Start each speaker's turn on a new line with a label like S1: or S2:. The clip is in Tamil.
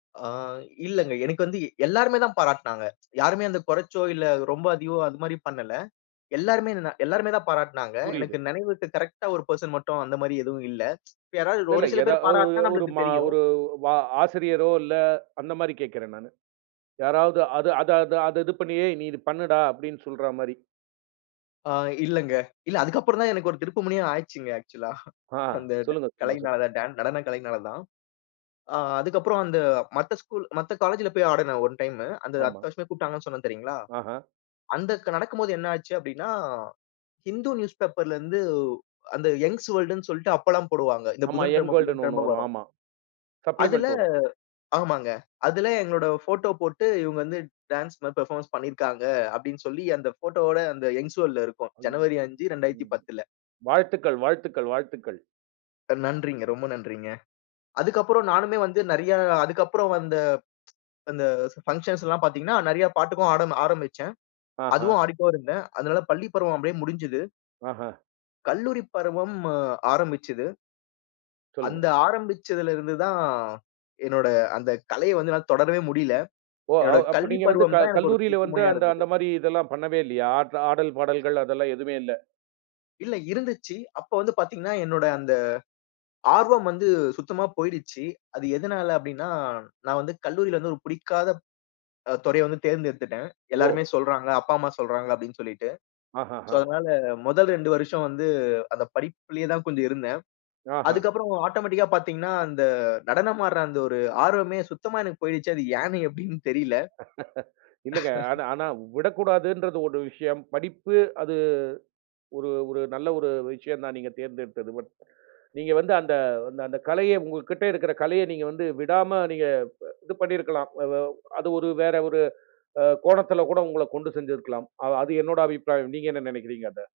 S1: ஆ, இல்லங்க. எனக்கு வந்து எல்லாருமே தான் பாராட்டுனாங்க. யாருமே வந்து குறச்சோ! இல்ல ரொம்ப அதிகமோ! அதுமாரி பண்ணல. எல்லாருமே இதனரு எல்லாருமே தான் பாராட்னாங்க. எனக்கு
S2: புரியுது.
S1: நெனைவு இருக்கு, கரெக்ட்டா ஒரு பர்சன் மட்டும் அந்தமாரி எதுவும் இல்ல இப்ப யாராவது
S2: இல்ல,
S1: ஒரு
S2: இல்ல.
S1: சில
S2: எதா
S1: பேரு
S2: அ
S1: பாராட்னா
S2: ஒரு,
S1: நம்மளுக்கு
S2: ம
S1: தெரியும்.
S2: ஒரு, வ ஆசிரியரோ இல்ல, அந்தமாரி கேக்குறேன் நானு. யாராவது அத அத அத, இது பண்ணியே! நீ இது பண்ணுடா! அப்பிடின்னு சொல்றமாரி.
S1: ஆ, இல்லங்க, இல்ல அதுக்கப்புறம் தான் எனக்கு ஒரு திருப்புமுனையா ஆச்சுங்க, ஆக்ஷூலா
S2: ஆ,
S1: அந்த
S2: சொல்லுங்க. சும்மா சொல்லுங்க.
S1: கலைனால, டா நடன கலையினால தான். ஆ, அதுக்கப்புறம் அந்த மத்த ஸ்கூல் மத்த காலேஜில போயி ஆடுனேன் ஒன் டைமு அந்த
S2: ஆமா.
S1: அடுத்த வருஷமே கூப்ட்டாங்கன்னு சொன்னேன் தெரியுங்களா!
S2: ஆஹா!
S1: அந்த நடக்கும்போது என்னா ஆச்சு அப்பிடின்னா, ஹிந்து நியூஸ்பேப்பர்ல இருந்து அந்த யங்ஸ் வேர்ல்டுன்னு சொல்ட்டு அப்பலாம் போடுவாங்க. இந்த
S2: ஆமா, யங்
S1: புதன்கிழமை,
S2: வேர்ல்டுனு 1
S1: புதன்கிழமை
S2: வரும்,
S1: வரும்.
S2: ஆமா.
S1: அதுல
S2: சப்ளிமெண்ட் வரும்.
S1: ஆமாங்க. அதுல எங்களோட போட்டோ போட்டு இவுங்க வந்து டான்ஸ் [unintelligible] பெர்ஃபார்மன்ஸ் பண்ணியிருக்காங்க, அப்பிடின்னு சொல்லி அந்த போட்டோவோட அந்த யங்ஸ் வேர்ல்டுல இருக்கும் ஜனவரி 5, 2010ல.
S2: வாழ்த்துக்கள், வாழ்த்துக்கள், வாழ்த்துக்கள்!
S1: அ நன்றிங்க, ரொம்ப நன்றிங்க. அதுக்கப்பறம் நானுமே வந்து நெறையா அதுக்கப்பறம் வந்த அந்த பங்க்ஷன்ஸ்லாம் பாத்தீங்கன்னா, நெறையா பாட்டுக்கும் ஆட ஆரம்பிச்சேன்.
S2: ஆஹா!
S1: அதுவும் ஆடிட்டு தான் இருந்தேன். அதனால பள்ளி பருவம் அப்பிடியே முடிஞ்சுது.
S2: ஆஹா!
S1: கல்லூரி பருவம் அ ஆரம்பிச்சிது.
S2: சொல்லுங்க.
S1: அந்த ஆரம்பிச்சிதுல இருந்து தான், என்னோட அந்த கலைய வந்து என்னால தொடரவே முடியல.
S2: ஓ!
S1: என்னோட
S2: அவ் அப்ப
S1: கல்லூரி
S2: நீங்க வந்து, க
S1: பருவம் தான் எனக்கு ஒரு
S2: கல்லூரில வந்து
S1: திருப்புமுனையா
S2: அந்த,
S1: இருந்தது.
S2: அந்தமாரி இதெல்லாம் பண்ணவே இல்லயா? ஆட் ஆடல், பாடல்கள் அதெல்லாம் எதுமே இல்ல!
S1: இல்ல. இருந்துச்சி, அப்ப வந்து பாத்தீங்கன்னா, என்னோட அந்த ஆர்வம் வந்து சுத்தமா போயிருச்சி. அது எதனால அப்பிடின்னா, நான் வந்து கல்லூரில வந்து ஒரு புடிக்காத அ துறைய வந்து தேர்ந்தெடுத்துட்டேன். எல்லாருமே
S2: ஓ!
S1: சொல்றாங்க. அப்பா, அம்மா சொல்றாங்க அப்பிடின்னு சொல்லிட்டு.
S2: ஆஹா!
S1: சோ,
S2: ஹ!
S1: அதனால முதல் 2 வருஷம் வந்து அந்த படிப்பிலே தான் கொஞ்சம் இருந்தேன்.
S2: ஆஹா!
S1: அதுக்கப்புறம் ஆட்டோமேட்டிக்கா பார்த்தீங்கன்னா, அந்த நடனமாடுற அந்த ஒரு ஆர்வமே சுத்தமா எனக்கு போயிருச்சி, அது ஏன்னு எப்பிடின்னு தெரியல.
S2: இல்லங்க. ஆனா, ஆனா விடக்கூடாதுன்றது ஒரு விஷயம், படிப்பு அது ஒரு ஒரு நல்ல ஒரு விஷயம் தான் நீங்க தேர்ந்தெடுத்தது. பட், நீங்க வந்து அந்த, அந்த, அந்த கலைய உங்கக்கிட்ட இருக்கிற கலைய நீங்க வந்து விடாம நீங்க, ப இது பண்ணியிருக்கலாம். அதா அது ஒரு வேற ஒரு, அ, கோணத்துல, கூட உங்கள கொண்டு செஞ்சிருக்கலாம். அது, அது என்னோட அபிப்ராயம், நீங்க என்ன நெனைக்கிறீங்க அத?